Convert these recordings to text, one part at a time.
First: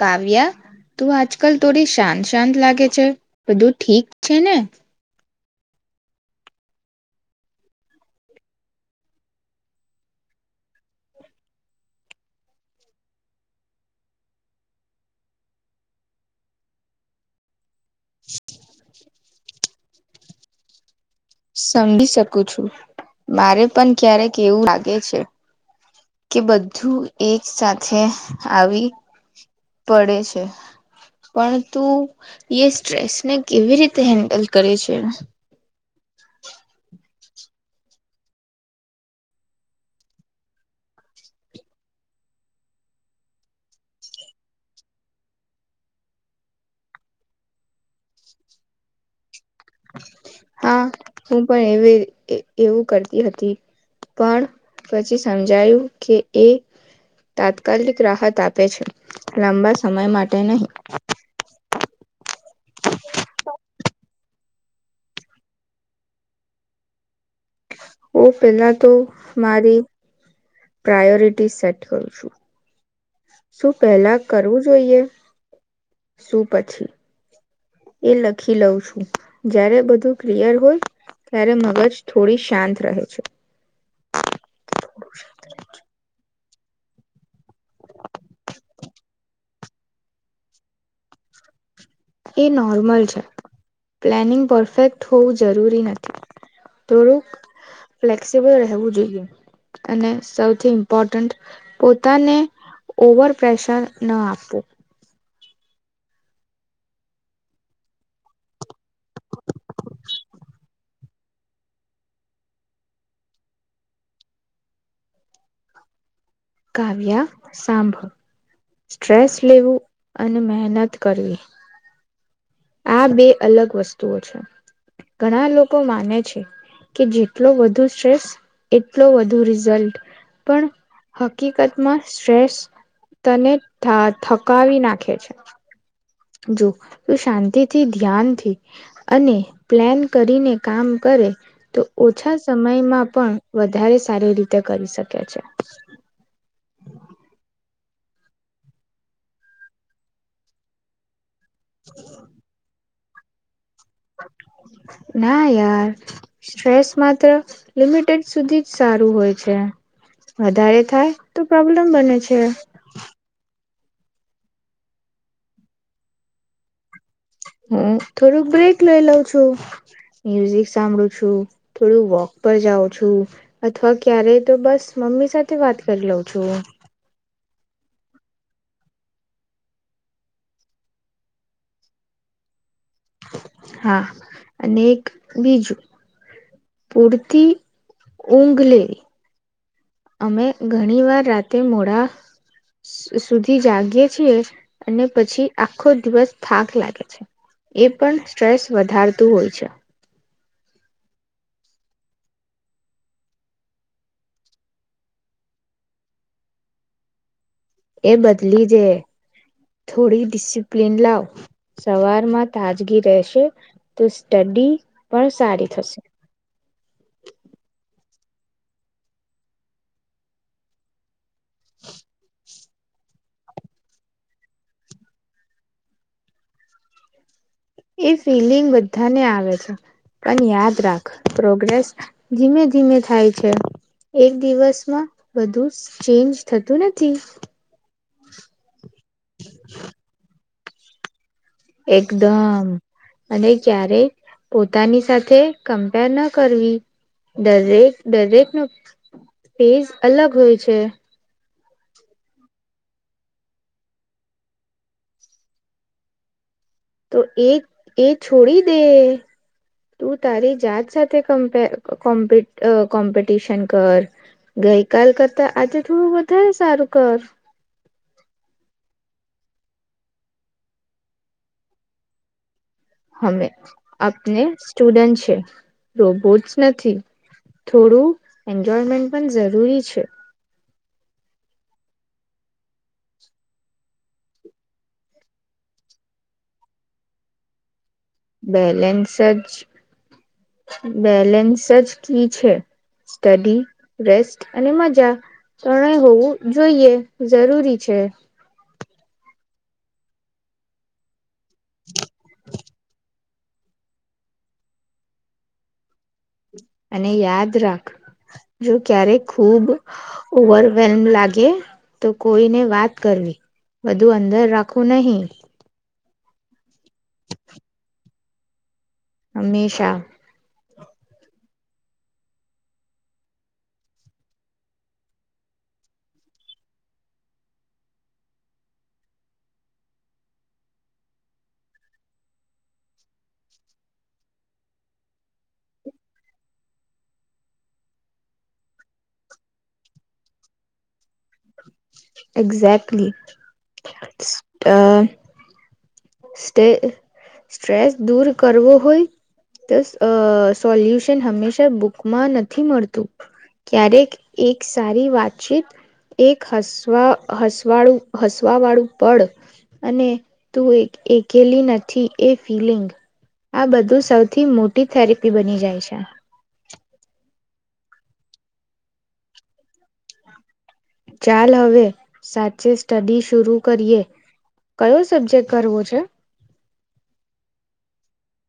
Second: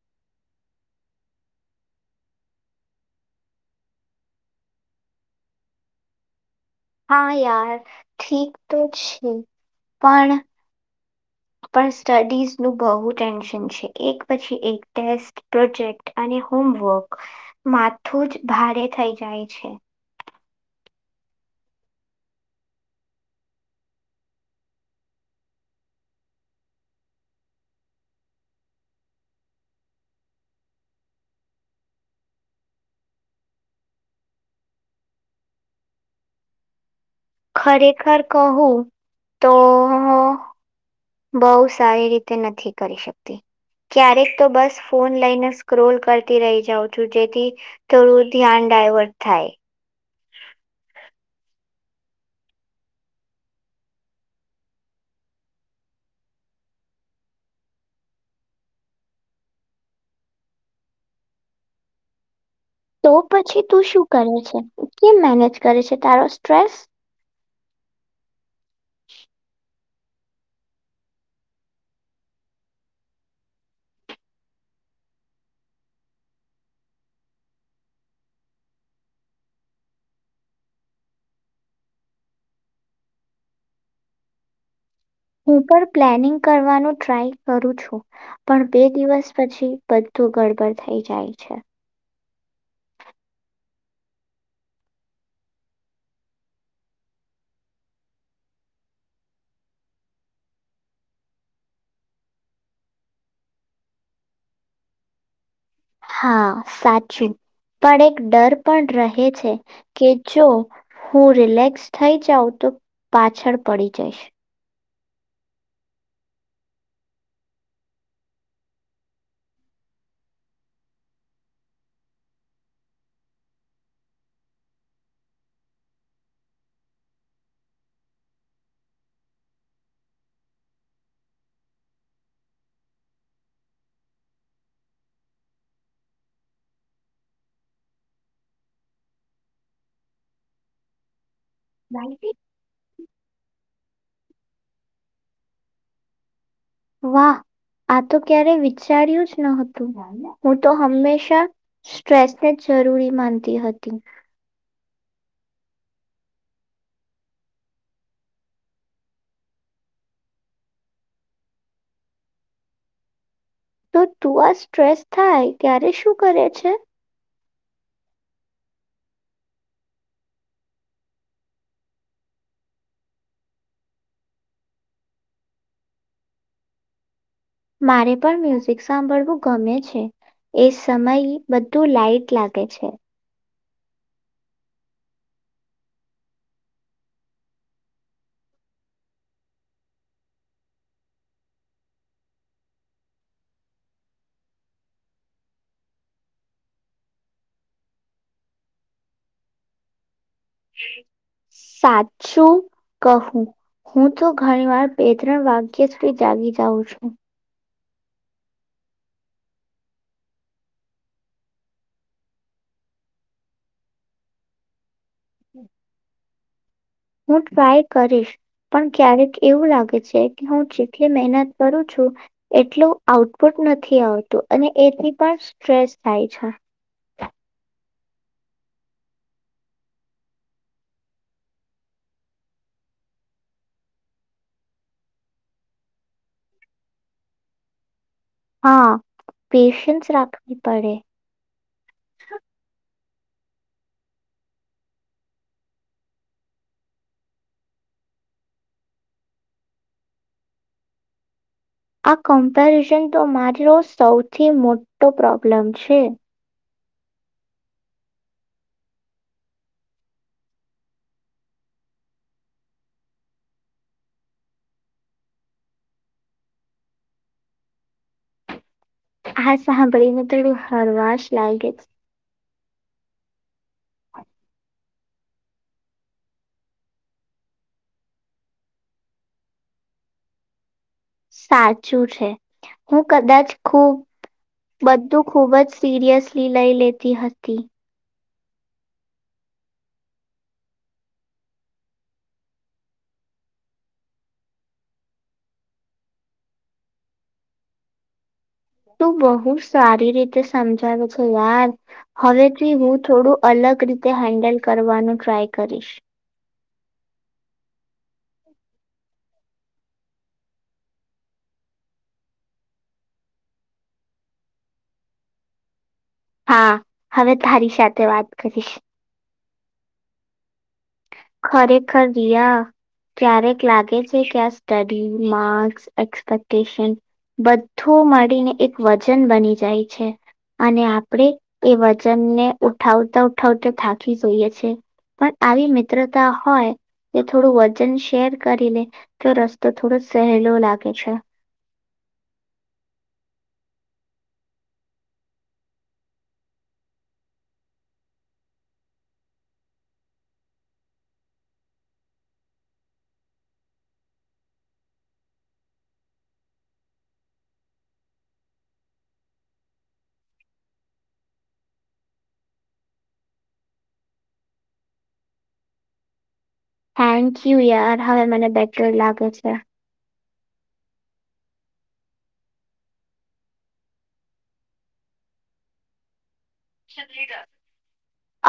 કાવ્યા તું આજકાલ થોડી શાંત શાંત લાગે છે, બધું ઠીક છે ને! હા યાર ઠીક તો છે પણ પણ સ્ટડીઝ નુ બહુ ટેન્શન છે. એક પછી એક ટેસ્ટ, પ્રોજેક્ટ અને હોમવર્ક માથું જ ભારે થઈ જાય છે. સમજી શકું છું. મારે પણ ક્યારેક એવું લાગે છે. કે બધું એક સાથે આવી પડે છે. પણ તું એ સ્ટ્રેસને કેવી રીતે હેન્ડલ કરે છે? ખરેખર કહું તો હુ બઉ સારી રીતે નથી કરી શકતી. ક્યારેક તો બસ ફોન લઈને સ્ક્રોલ કરતી રહી જાઉં છું. જેથી થોડું ધ્યાન ડાયવર્ટ થાય. હા. હું પણ એવી એવું કરતી હતી, પણ પછી સમજાયું કે એ તાત્કાલિક રાહત આપે છે લાંબા સમય માટે નહી. તો પછી તું શું કરે છે કેમ મેનેજ કરે છે તારો સ્ટ્રેસ? હુ પેલા તો મારી પ્રાયોરીટી સેટ કરુ છું. શું પહેલા કરવું જોઈએ શું પછી એ લખી લઉં છું. જ્યારે બધું ક્લિયર હોય ત્યારે મગજ થોડી શાંત રહે છે. હું પણ પ્લાનિંગ કરવાનું ટ્રાય કરું છું. પણ બે દિવસ પછી બધું ગડબડ થઈ જાય છે. એ નોર્મલ છે પ્લાનિંગ પરફેક્ટ હોવું જરૂરી નથી. થોડુંક ફ્લેક્સિબલ રહેવું જોઈએ, અને સૌથી ઇમ્પોર્ટન્ટ પોતાને ઓવર પ્રેશર ન આપવું. હા, સાચું પણ એક ડર પણ રહે. કે છે, કે જો. હું રિલેક્સ થઈ જાઉં તો પાછળ પડી જઈશ. કાવ્યા સાંભો સ્ટ્રેસ લેવું અને મહેનત કરવી આ બે અલગ વસ્તુઓ છે ઘણા લોકો માને છે કે જેટલો વધુ સ્ટ્રેસ એટલો વધુ રિઝલટ પણ હકીકતમાં સ્ટ્રેસ તને થા થકાવી નાખે છે. જો તો શાંતિથી ધ્યાનથી અને પ્લાન કરીને કામ કરે. તો ઓછા વાહ સમયમાં પણ વધારે સારી રીતે કરી શકે છે. વાહ આ તો ક્યારે વિચાર્યું જ ન હતું હું તો હંમેશા સ્ટ્રેસ ને જ જરૂરી માનતી. [inaudible] ના યાર સ્ટ્રેસ માત્ર લિમિટેડ સુધી જ સારું હોય છે વધારે થાય તો પ્રોબ્લેમ બને છે. તો તું આ સ્ટ્રેસ થાય ત્યારે શું કરે છે? હું થોડુંક બ્રેક લઈ લઉં છું મ્યુઝિક સાંભળું છું થોડું વોક પર જાઉં છું અથવા ક્યારેય તો બસ મમ્મી સાથે વાત કરી લઉં છું. મારે પણ મ્યુઝિક સાંભળવું ગમે છે એ સમય બધું લાઈટ લાગે છે. હા અને એક બીજું પૂરતી ઊંઘ લેવી. અમે ઘણી વાર રાતે મોડા સુધી જાગીએ છીએ અને પછી આખો દિવસ થાક લાગે છે એ પણ સ્ટ્રેસ વધારતું હોય છે. સાચું કહું હું તો ઘણી વાર બે ત્રણ વાગ્ય સુધી જાગી જાઉં છું. એ બદલી જે થોડી ડિસિપ્લીન લાવ સવારમાં તાજગી રહેશે તો સ્ટડી પણ સારી થશે. હું ટ્રાય કરીશ પણ ક્યારેક એવું લાગે છે કે હું જેટલી મહેનત કરું છું એટલું આઉટપુટ નથી આવતું અને એથી પણ સ્ટ્રેસ થાય છે. એ ફિલિંગ બધાને આવે છે પણ યાદ રાખ પ્રોગ્રેસ ધીમે ધીમે થાય છે એક દિવસમાં બધું ચેન્જ થતું નથી. હા પેશન્સ રાખ પડે. એકદમ. અને ક્યારેક પોતાની સાથે કમ્પેર ન કરવી દરેક દરેક ન પેઝ અલગ હોય છે. આ કમ્પેરિઝન તો મારો સૌથી મોટો પ્રોબ્લમ છે. તો એ એ છોડી દે તું તારી જાત સાથેપ કો્ કોમ્પિટિશન કર ગઈ કલ કરતા આજે થોડું વધારે સારું કર હ સાંભળીને થોડું હળવાશ લાગે જ. હવે. આપને. સ્ટુડન્ટ છે રોબોટસ નથી થોડું એન્જોયમેન્ટ પણ જરૂરી છે. સાચું છે હું કદાચ ખુબ બધું ખૂબ જ સિરિયસલી લઈ લેતી હતી. બેલેન્સ જ બેલેન્સ જ કી છે સ્ટડી રેસ્ટ અને મજા ત્રણેય હોવું જોઈએ જરૂરી છે. તું બહુ સારી રીતે સમજાવે યાર હવેથીી હું થોડું અલગ રીતે હેન્ડલ કરવાનું ટ્રાય કરીશ. અને યાદ રાખ જો ક્યારેક ખુબ ઓવરવેલ્મ લાગે તો કોઈને વાત કરવી બધું અંદર રાખવું નહી. હા હવે તારી સાથે વાત કરીશ. હમેશા. ખરેખર રિયા ક્યારેક લાગે છે કે આ સ્ટડી માર્કસ એક્સપેક્ટેશન બધું મળીને એક વજન બની જાય છે અને આપણે એ વજનને ઉઠાવતા ઉઠાવતા થાકી જોઈએ છે પણ આવી મિત્રતા હોય તે થોડું વજન શેર કરી લે તો રસ્તો થોડો સહેલો લાગે છે. Exactly just a stay stress દૂર કરવો હોય તો અહ સોલ્યુશન હંમેશા બુકમાં નથી મળતું ક્યારેક એક સારી વાતચીત એક હસવા હસવાળું હસવા વાળું પડ અને તું એક એકેલી નથી એ ફિલિંગ આ બધું સૌથી મોટી થેરેપી બની જાય છે. થેન્ક યુ યાર હવે મને બેટર લાગે છે. ચાલ હવે સાચે સ્ટડી શરુ કરીએ કયો સબ્જેક્ટ કરવો છે?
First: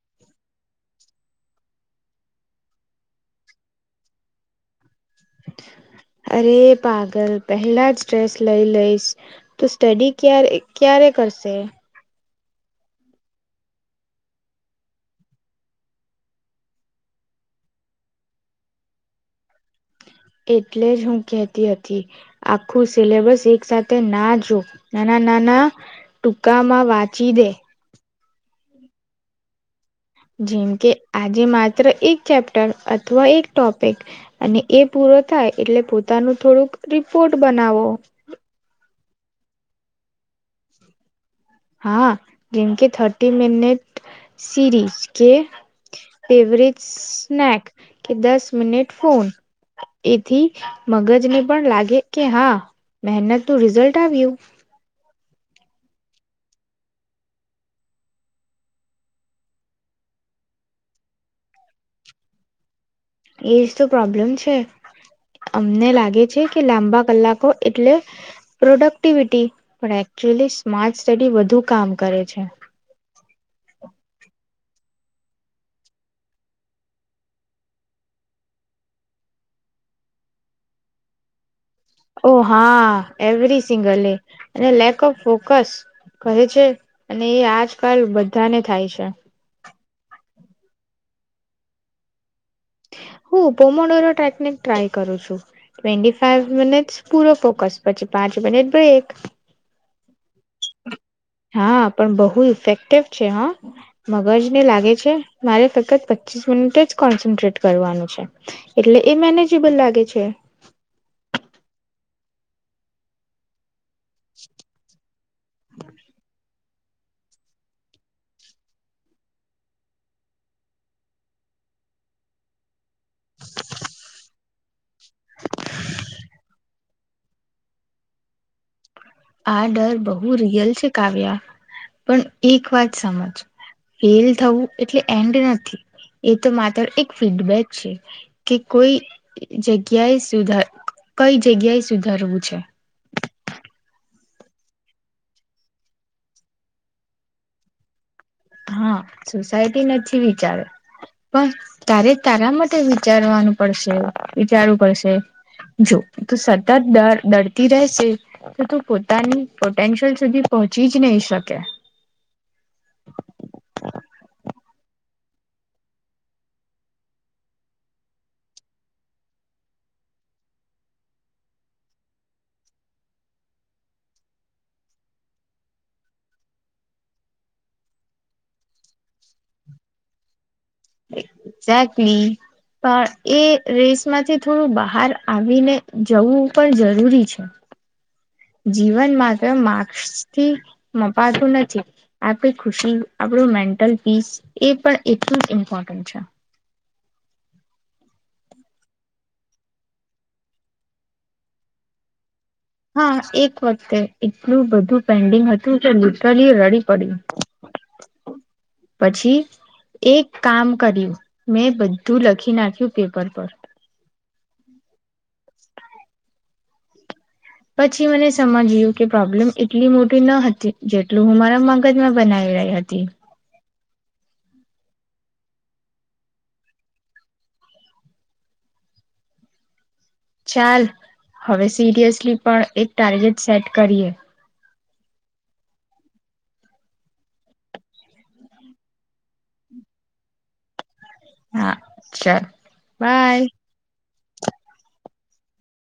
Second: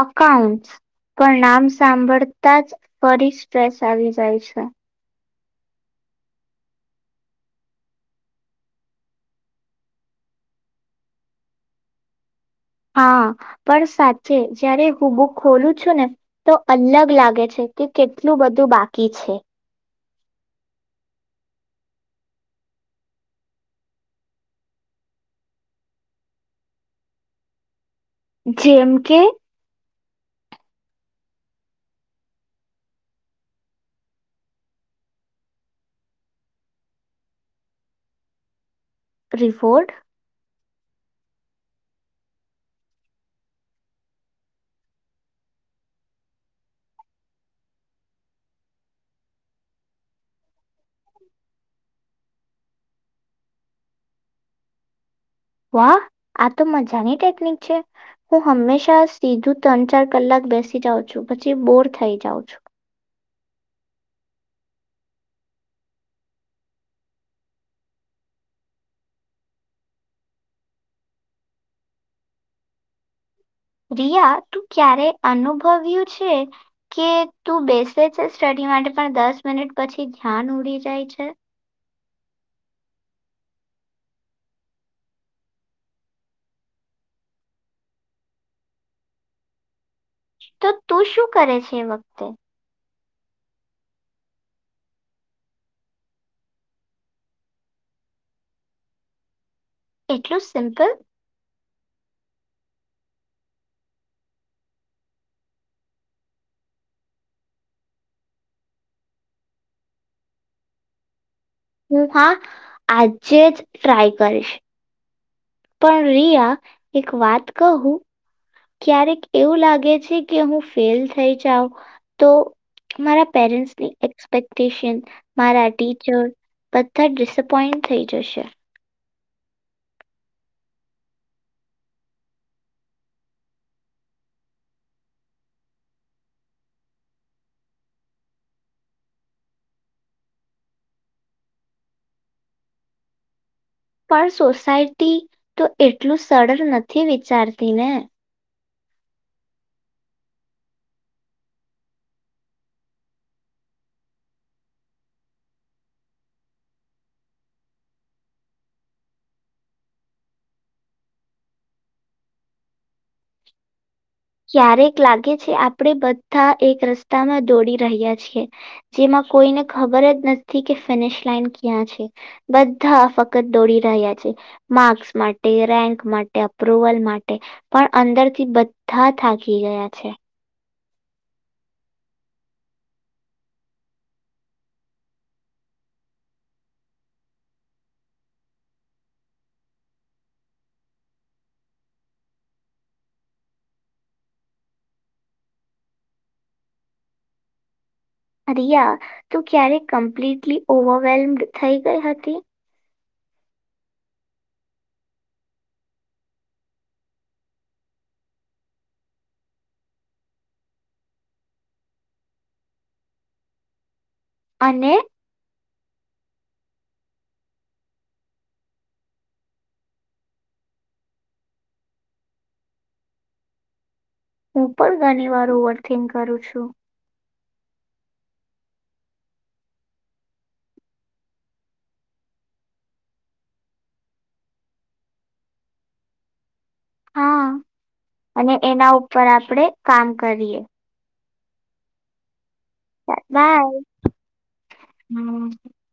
અકાઉન્ટસ પણ નામ સાંભળતા જ ફરી સ્ટ્રેસ આવી જાય છે. અરે પાગલ પહેલા જ સ્ટ્રેસ લઈ લઈશ તો સ્ટડી ક્યારે ક્યારે કરશે. હા, પણ સાચે જયારે હું બુક ખોલું છું ને તો અલગ લાગે છે કે કેટલું બધું બાકી છે. એટલે જ હું કેતી હતી આખું સિલેબસ એક સાથે ના જો નાના નાના ટૂકામાં વાંચી દે. જેમ કે? જેમ કે આજે માત્ર એક ચેપ્ટર અથવા એક ટોપિક અને એ પૂરો થાય એટલે પોતાનું થોડુંક રિપોર્ટ બનાવો. રિફોર્ડ? હા, જેમ કે થર્ટી મિનટ સીરીઝ કે એવરેજ સ્નેક કે દસ મિનિટ ફોન એથી મગજને પણ લાગે કે હા મહેનત નું રિઝલ્ટ આવ્યું. વાહ આ તો મજાની ટેકનિક છે. હું હંમેશા સીધું ત્રણ ચાર કલાક બેસી જાઉં છું પછી બોર થઈ જાઉં છું. એજ તો પ્રોબ્લેમ છે. અમને લાગે છે કે લાંબા કલાકો એટલે પ્રોડક્ટિવિટી પણ એકચુઅલી સ્માર્ટ સ્ટડી વધુ કામ કરે છે. રિયા તું ક્યારે અનુભવ્યું છે કે તું બેસે છે સ્ટડી માટે પણ દસ મિનિટ પછી ધ્યાન ઉડી જાય છે. ઓ હા એવરી સિંગલ લે અને લેક ઓફ ફોકસ કહે છે અને એ આજકાલ બધાને થાય છે. તો તું શું કરે છે એ વખતે? હું પોમોનોરો ટકનિક ટ્રાય કરું છું ટ્વેન્ટી ફાઇવ મિનિટ પૂરો ફોકસ પછી પાંચ મિનિટ બ્રેક. એટલું સિમ્પલ હા પણ બહુ ઇફેક્ટ ટફ છે હા મગજને લાગે છે મારે ફક્ત પચીસ મિનિટ જ કોન્સન્ટ્રેટ કરવાનું છે એટલે એ મેનેજેબલ લાગે છે. હું હા આજે જ ટ્રાય કરીશ. પણ રિયા એક વાત કહું? ક્યારેક એવું લાગે છે કે હું ફેલ થઈ જાઉ તો મારા પેરેન્ટ્સની એક્સપેક્ટેશન, મારા ટીચર બધા ડિસપોઈન્ટ થઈ જશે. આ ડર બહુ રિયલ છે કાવ્યા. પણ એક વાત સમજ ફેલ થવું એટલે એન્ડ નથી એ તો માત્ર એક ફીડબેક છે કે કોઈ જગ્યાએ સુધાર કઈ જગ્યાએ સુધારવું છે. પણ સોસાયટી તો એટલું સરળ નથી વિચારતી ને. હા સોસાયટી નથી વિચારે. પણ તારે તારા માટે વિચારવાનું પડશે વિચારવું પડશે. જો તું સતત ડરતી રહેશે તો તું પોતાની પોટેન્શિયલ સુધી પહોંચી જ નહી શકે. ક્યારેક લાગે છે આપણે બધા એક રસ્તામાં દોડી રહ્યા છીએ. જેમાં કોઈને ખબર જ નથી કે ફિનિશ લાઈન ક્યાં છે બધા ફક્ત દોડી રહ્યા છે. માર્ક્સ માટે, રેન્ક માટે, અપ્રુવલ માટે પણ અંદરથી બ ધા થાકી ગયા છે. એક્ઝેકલી પણ એ રેસ માંથી થોડું બહાર આવીને જવું પણ જરૂરી છે. જીવનમાં તો માર્સથી મપાતું નથી. આપડી ખુશી આપણું મેન્ટલ પીસ એ પણ એટલું ઇમ્પોર્ટન્ટ છે. રિયા તું ક્યારે કમ્પ્લીટલી ઓવરવેલ્મડ થઈ ગઈ હતી? હા એક વખતે એટલું બધું પેન્ડિંગ હતું કે લિટરલી રડી પડી. પછી એક કામ કર્યું મેં બધું લખી નાખ્યું પેપર પર. અને? પછી મને સમજ્યું કે પ્રોબ્લેમ એટલી મોટી ન હતી જેટલું હું મારા મગજમાં બનાવી રહી હતી. હું પણ ઘણી વાર ઓવરથીક કરું છું. ચાલ હવે સિરિયસલી પણ એક ટાર્ગેટ સેટ કરીએ. હા અને એના ઉપર આપણેે કામ કરીએ. હા ચાલ. બાય. હમ્મ.